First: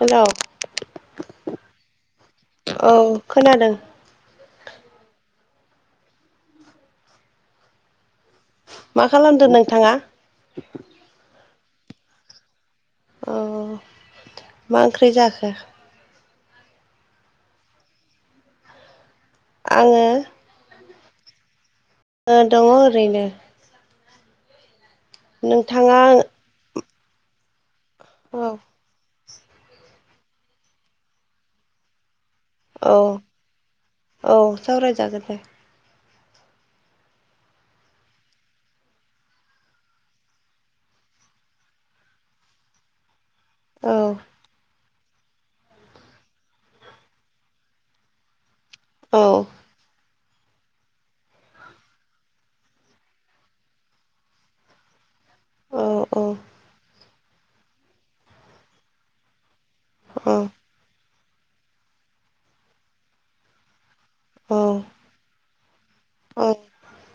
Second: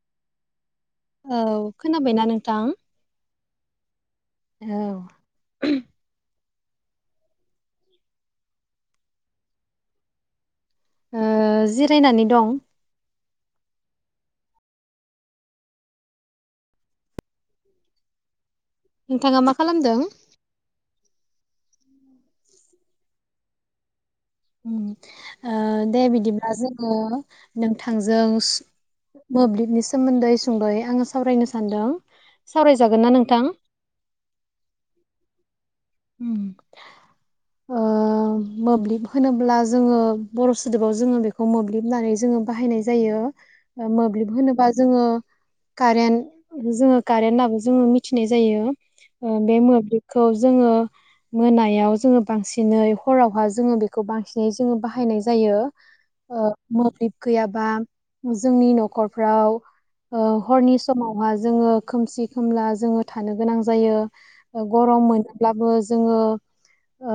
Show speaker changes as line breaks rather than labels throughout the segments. हेल'
औ खोनाबायना नोंथां
औ खोनादों
औ
मा खालामदो नोंथाङा
जिरायनानै दं।
अ मा ओंख्रि जाखो?
नोंथाङा मा
आङो
खालामदों?
दङ ओरैनो।
उम।
नोंथाङा
दे बिदिब्ला जों अ नों थां
औ
मोब्लिबनि सोमोन्दै सुंद'यै आङो सावरायनो सानदों। सावरायजागोन
औ
ना नोंथां?
औ सावरायजागोन दे।
मोब्लिब होनोब्ला जोङो बर' सोदोबाव जोङो बेखौ मोब्लिब होननानै जोङो बाहायनाय जायो।
औ
मोब्लिब होनोबा जोङो कारेन्ट जोङो कारेन्ट होनाबो जोङो मिथिनाय जायो।
औ
ओ बे मोब्लिब खौ जोङो मोनायाव जोङो बांसिनै हरावहा जोङो बेखौ बांसिनै जोङो बाहायनाय जायो।
औ औ
जायो मोब्लिब गैयाबा जोंनि न'खरफ्राव - ओ
औ
हरनि समाव जोङो खोमसि खोमला जोङो थानो गोनां जायो।
औ
गरम मोन ब्लाबो जोङो
औ
ओ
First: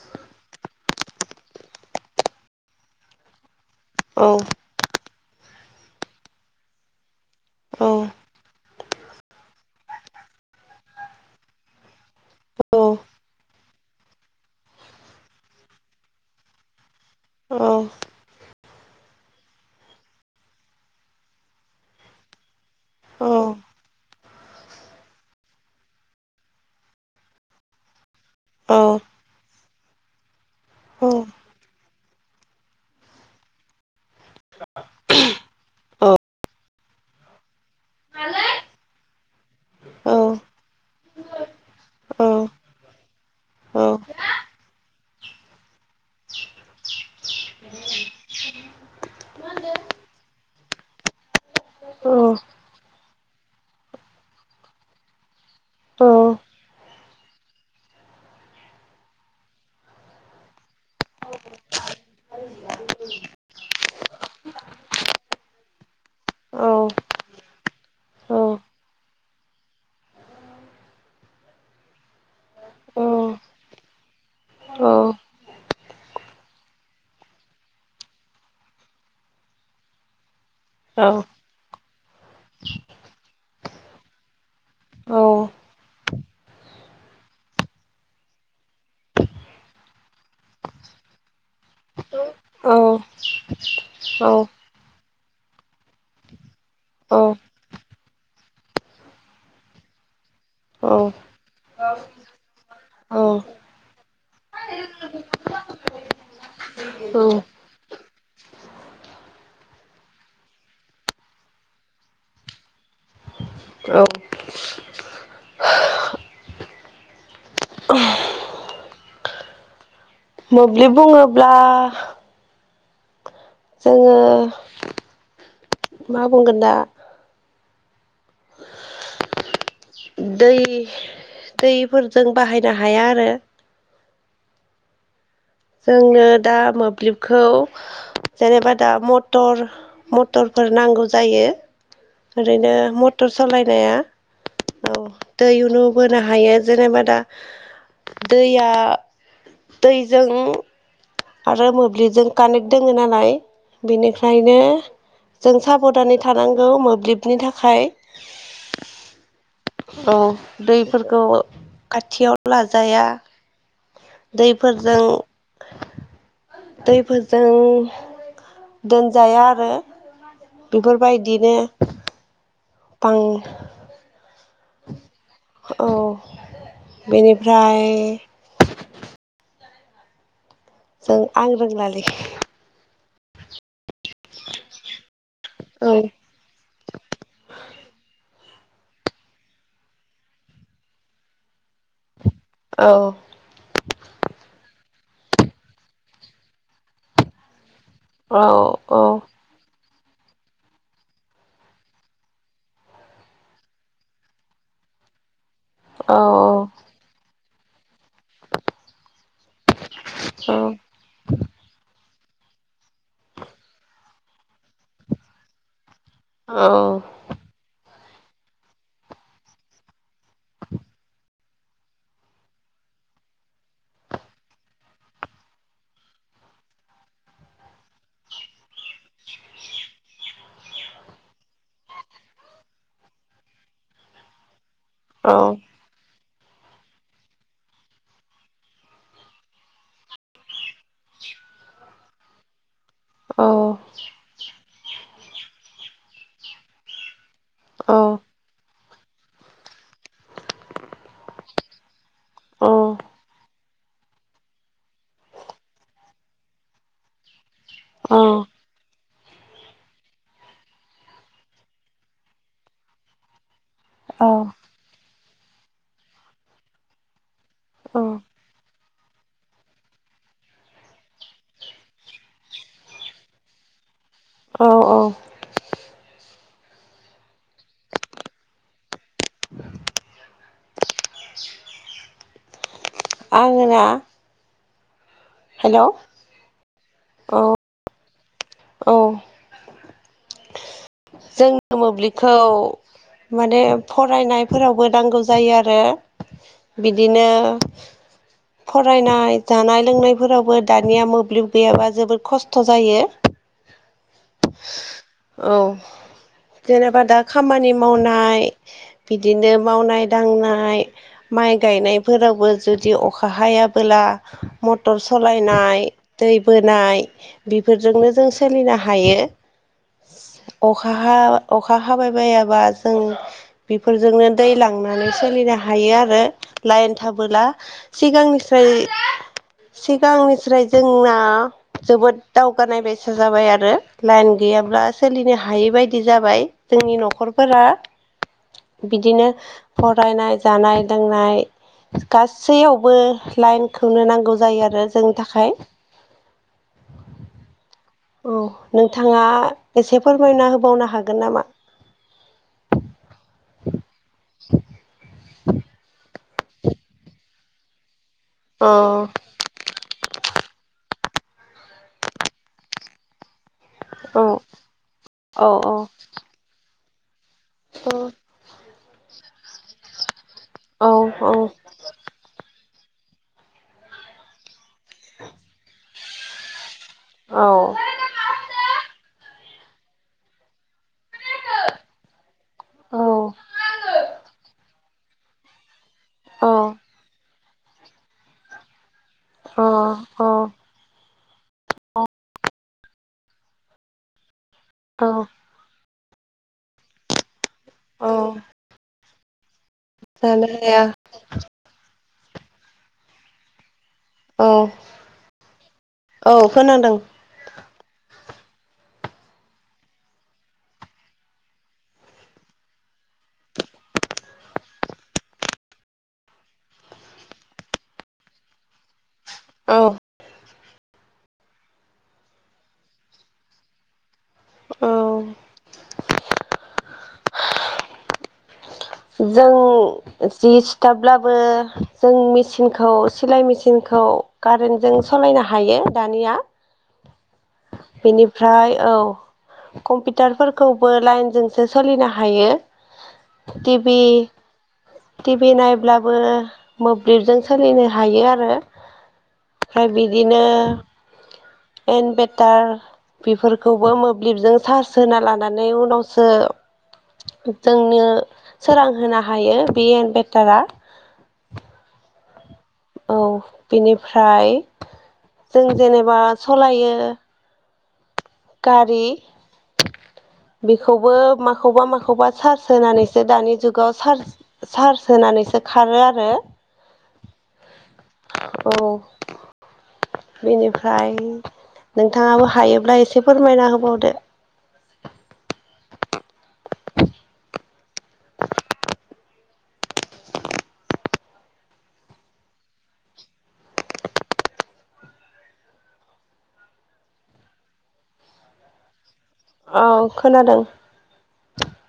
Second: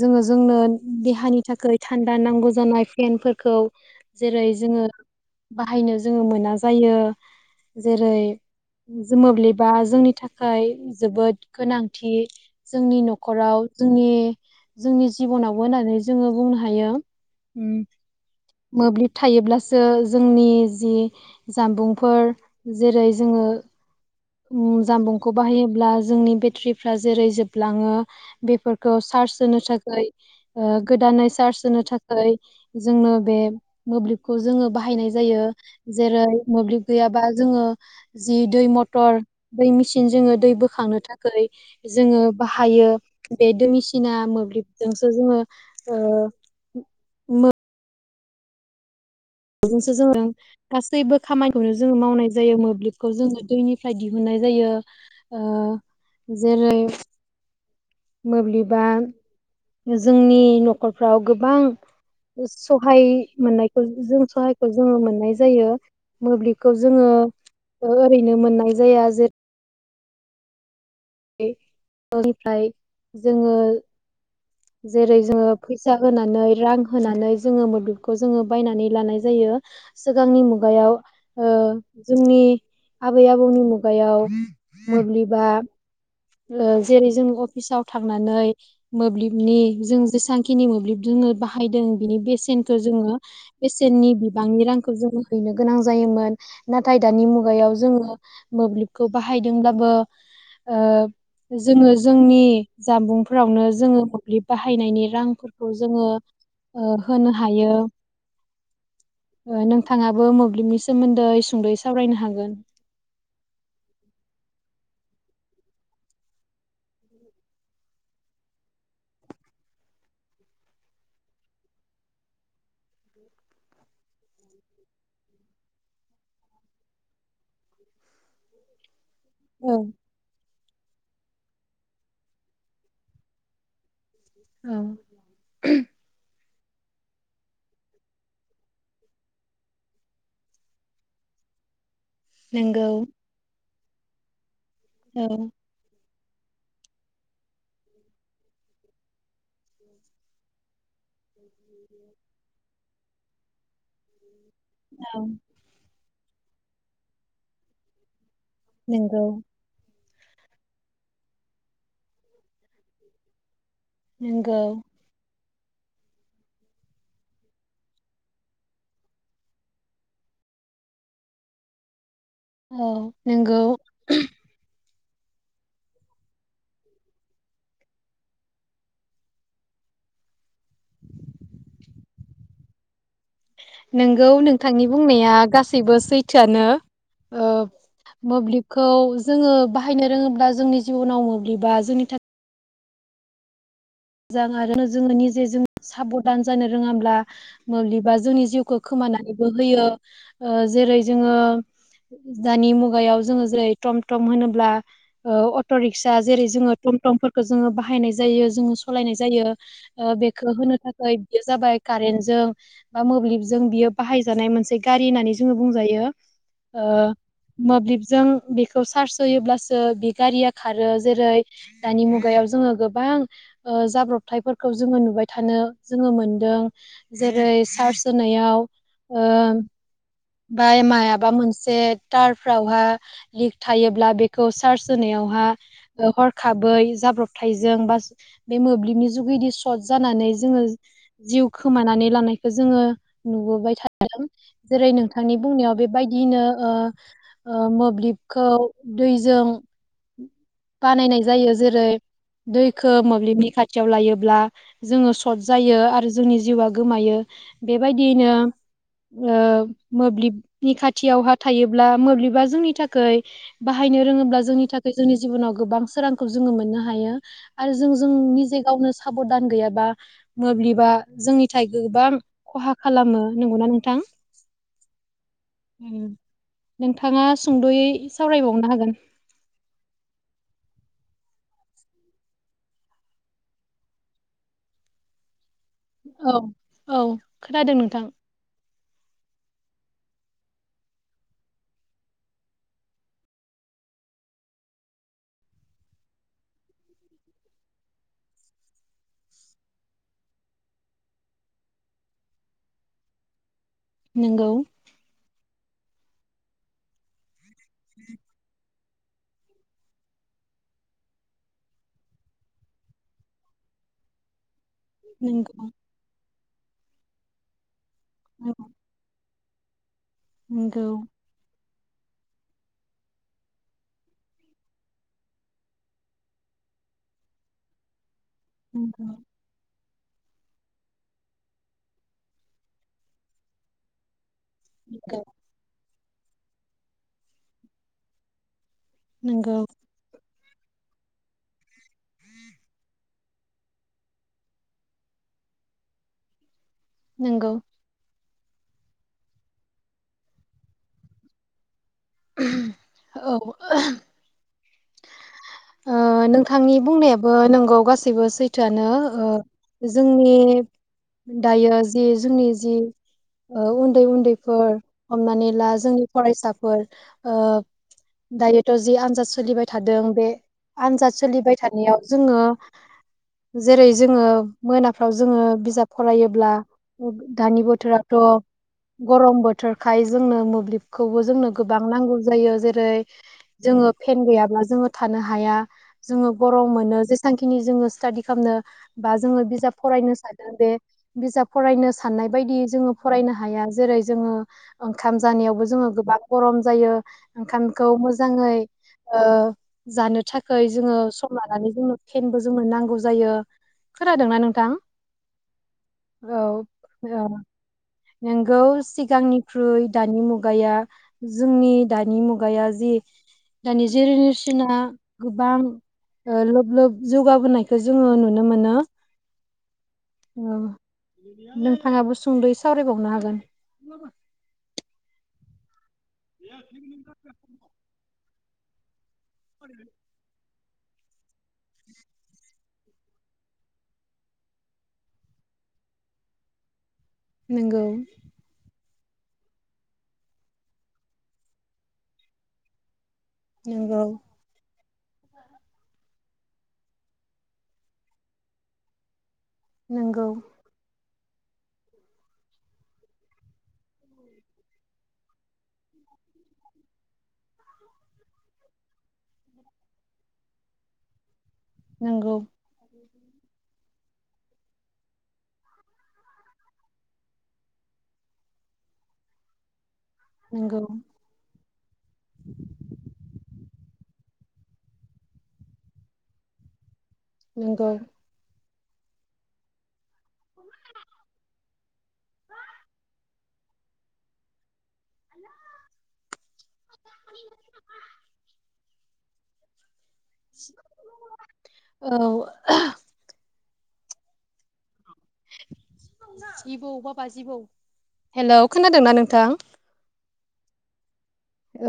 जोङो जोंनो देहानि थाखाय थान्दा नांगौ जानाय फेनफोरखौ
औ
जेरै जोङो बाहायनो जोङो मोना जायो।
औ
जेरै मोब्लिबा जोंनि थाखाय जोबोद गोनांथि। जोंनि
औ
न'खराव जोंनि जोंनि जिब'नावबो होननानै जोङो बुंनो हायो।
औ
उम मोब्लिब थायोब्लासो जोंनि जि जामबुंफोर जेरै जोङो जामबुंखौ बाहायोब्ला जोंनि बेटारिफ्रा जेरै जोबलाङो बेफोरखौ सार्स होनो थाखाय गोदानै चार्च होनो थाखाय जोंनो बे मोब्लिबखौ जोङो बाहायनाय जायो जेरै मोब्लिब गैयाबा जोङो जि दै मथर मटर दै मेसिन जोङो दै बोखांनो थाखै जोङो बाहायो । बे दै मेसिना मोब्लिबजोंसो जोङो ओ मोब्लिबजोंसो जोङो गासैबो खामानिखौनो जोङो मावनाय जायो । मोब्लिबखौ जोङो दैनिफ्राय दिहुननाय जायो । ओ जेरै मोब्लिबा जोंनि न'खरफ्राव गोबां सहाय मोननायखौ जों सहायखौ जोङो मोननाय जायो, मोब्लिबखौ जोङो ओ ओरैनो मोननाय जाया जे दैनिफ्राय जोङो जेरै जोङो फैसा होनानै रां होनानै जोङो मोब्लिबखौ जोङो बायनानै लानाय जायो सिगांनि मु गायाव ओ जोंनि आबै आबौनि मुगायाव मोब्लिबा ओ जेरै जों अफिसाव थांनानै मोब्लिबनि जों जेसांखिनि मोब्लिब जोङो बाहायदों बिनि बेसेनखो जोङो बेसेननि बिबांनि रांखौ जोङो हैनो गोनां जायोमोन । नाथाय दानि मुगायाव जोङो मोब्लिबखौ बाहायदोंबाबो ओ
औ
जोङो जोंनि
औ
जानबुंफोरावनो जोङो मोब्लिब बाहायनायनि रांफोरखौ जोङो ओ‌
औ
होनो हायो, ओ नोंथाङाबो मोब्लिबनि सोमोन्दै सुंद'यै सावरायनो हागोन ।
औ । मोब्लिब बुङोब्ला जोङो मा बुंगोन दा
ओं ।
दै दैफोरजों बाहायनो हाया आरो ‌।
ओं ।
जोंनो दा मोब्लिबखौ जेनेबा दा मटर मटरफोर नांगौ जायो । ओरैनो
नंगौ
मटर सालाय जाया औ दै उनु बो नो हायो जेनेबा दा दैया दैजों आरो मोब्लिबजों कानेक्ट दोङो नालाय बेनिफ्राय नो
औ
जों साब'दानै थानांगौ मोब्लिबनि थाखाय ।
नोंगौ ।
औ दैफोरखौ खाथियाव लाजाया
नंगौ
दैफोरजों दैफोरजों दोनजाया आरो । बेफोरबायदिनो
औ
बां
नोंगौ ।
औ बेनिफ्राय जों आं रोंलालै ।
नोंगौ नोंथांनि बुंनाया
औ
गासैबो सैथोआनो ओ मोब्लिब खौ जोङो बाहायनो रोङोब्ला जोंनि जिब'नाव मोब्लिबा जोंनि थाख
औ ।
मोजां आरो जोङो निजेजों साबधान जानो रोङाब्ला मोब्लिबा
औ
जोंनि जिउखौ
औ
खोमानानैबो होयो‌ । जेरै जोङो दानि मुगायाव जोङो जेरै टम टम होनोब्ला अट' रिक्सा
औ
जेरै जोङो टम टमफोर जोङो बाहायनाय जायो जों सालायनाय जायो। बेखौ
औ
होनो थाखाय बियो जाबाय कारेन्ट। जों बा मोब्लिब जों बियो बाहाय जानाय मोनसे गारि होननानै जोङो बुंजायो।
औ
ओं मोब्लिब जों बेखौ चार्ज होयोब्लासो बे गारिया खारो जेरै दानि मुगायाव जोङो गोबां जाब्रबथायफोरखौ जोङो नुबाय थानो जोङो मोनदों जेरै चार्च होनायाव बेमाय मायाबा मोनसे तारफ्रावहा लिक थायोब्ला बेखौ सार्स
औ
होनायावहा हर खाबै जाब्रबथायजों बा बे मोब्लिबनि जुगैदि सर्ट जानानै जोङो जिउ खोमानानै लानायखौ जोङो। नुबोबाय थादों। जेरै नोंथां नोंथांनि बुंनायाव बेबायदियैनो
औ
मोब्लिबखौ दैजों। बानायनाय जायो जेरै दैखो मोब्लिबनि खाथियाव लायोब्ला जोङो सर्ट जायो आरो जोंनि जिउआ गोमायो बेबायदियैनो मोब्लिबनि खाथियावहा थायोब्ला मोब्लिबा जोंनि थाखाय बाहायनो
औ औ
रोङोब्ला जोंनि थाखाय जोंनि जिबनाव गोबां सोरांखौ जोङो मोननो हायो। आरो जों जों निजे गावनो साबधान गैयाबा मोब्लिबा जोंनि थाखाय गोबां खहा खालामो नंगौना नोंथां।
औ औ।
नोंथाङा सुंद'यै सावरायबावनो हागोन।
आङो ना। हेल' औ
औ औ खोनादों नोंथां।
औ। जोंनो मोब्लिबखौ माने फरायनायफोरावबो नांगौ जायो आरो बिदिनो फरायनाय जानाय लोंनायफोरावबो दानिया मोब्लिब गैयाबा जोबोद खस्थ' जायो।
नोंगौ।
जेनबा दा। खामानि मावनाय। बिदिनो मावनाय दांनाय माइ गायनायफोरावबो जुदि अखा हायाबोला। मटर
नंगौ
सालायनाय दै बोनाय। बे शफोरजोंनो जों
नंगौ
सोलिनो हायो। [inaudible] अखा
नंगौ
हा अखा अखा हाबाय बायाबा जों बेफोरजोंनो दै लांनानै सोलिनो हायो आरो लाइन थाबोला सिगांनि
उ
सिगांनिस्राय जोंना जोबोद दावगानाय बेसा जाबाय आरो लाइन गैयाब्ला सोलिनो हा बेबायदि जाबाय जोंनि न'खरफोरा बिदिनो
नंगौ
फरायनाय जानाय- लोंनाय गासैयावबो लाइनखौनो नांगौ जायो आरो जोंनि थाखाय
नंगौ
औ नोंथाङा एसे फोरमायना होबावनो हागोन नामा
औ
[inaudible]
बिथांनि बुंनायाबो नोंगौ गासि गासिबो
अ
सैथोआनो जोंनि दायो जे जि जोंनि जि
औ
उन्दै-उन्दैफोर हमनानै ला जोंनि फरायसाफोर ओ
अ
दायोथ' जि आनजाद सोलिबाय थादों बे आनजाद
हाया
सोलिबाय थानायाव जोङो जेरै जोङो मोनाफ्राव जोङो बिजाब फरायोब्ला दानि बोथोराथ' गरम बोथोर बोथोरखाय जोंनो मोब्लिबखौबो जोंनो गोबां नांगौ जायो। जेरै जोङो फेन गैयाब्ला जो थानो हाया हाया जोङो गरम' मोनो जेबांखि खिनि जोङो स्टाादि खालामनो बा जोङो बिजाब फरायनो सानदों बे बिजाब फरायनो साननाय बायदि जोङो फरायनो हाया जेरै जोङो ओंखाम जानायावबो जोङो गोबां गरम जायो ओंखामखौ मोजाङै ओ जानो थाखाय जोङो सम लानानै जोङो फेनबो जोंनो नांगौ जायो खोनादोंना
औ
नोंथां औ नोंगौ सिगांनिख्रुइ दानि मुगाया जोंनि दानि मुगाया जि दानि जेनेरेसना गोबां लोब लोब जौगाबोनायखौ जोङो नुनो मोनो
औ
औ नोंथाङाबो सुंदै सावरायबावनो हागोन
औ
[inaudible]
जों जि थाब्लाबो जों मेचिनखौ सिलाय मेचिनखौ कारेन्टजों सालायनो हायो दानिया
नोंगौ
बेनिफ्राय औ कम्पिउटारफोरखौबो लाइनजोंसो सोलिनो हायो टि भि
नोंगौ
टि भि नायब्लाबो मोब्लिबजों सोलिनो हायो आरो ओमफ्राय
नोंगौ
बिदिनो इनभेटार बेफोरखौबो मोब्लिबजों चार्ज होना लानानै उनावसो जोंनो सोरांहोनो हायो बे एनभेटारा
नोंगौ
औ बिनिफ्राय जों जेनेबा सलायो गारि
नोंगौ
बेखौबो माखौबा माखौबा चार्स होनानैसो दानि जु जुगाव चार्ज होनानैसो खारो आरो
नोंगौ
औ बेनिफ्राय नोंथाङाबो हायोब्ला एसे फोरमायना होबावदो
औ [unintelligible] जिबौ बा बा जिबौ हेलौ खोनादोंना नों
औ खोनादों
औ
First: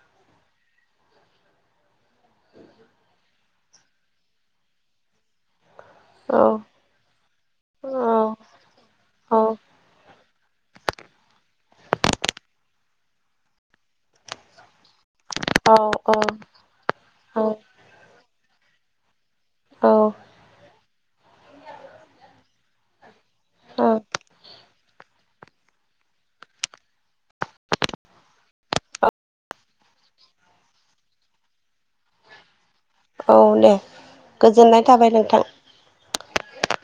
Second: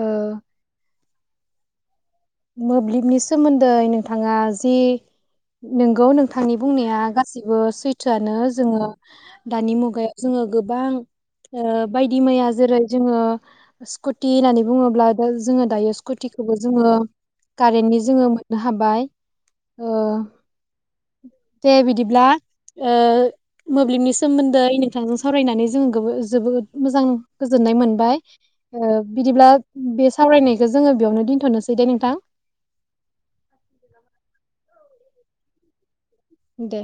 मोब्लिबनि सोमोन्दै नोंथाङा जि नोंगौ
औ
नोंथांनि बुंनाया गासिबो
औ
सैथोआनो जोङो
औ
दानि मुगायाव जोङो गोबां ओ बायदि मैया जेरै जोङो स्कुटि होननानै बुङोब्ला जोङो
औ
दायो
औ
स्कुटिखौबो जोङो
औ
कारेन्टनि जोङो नो हाबाय
औ
ओ दे बिदिब्ला
औ
मोब्लिबनि सोमोन्दै नोंथांजों सावरायनानै जोङो जोबोद मोजां गोजोननाय मोनबाय बिदिब्ला बे सावरायनायखौ जोङो बेयावनो दोनथ'नोसै दे नोंथां
औ दे गोजोननाय थाबाय नोंथां।
दे।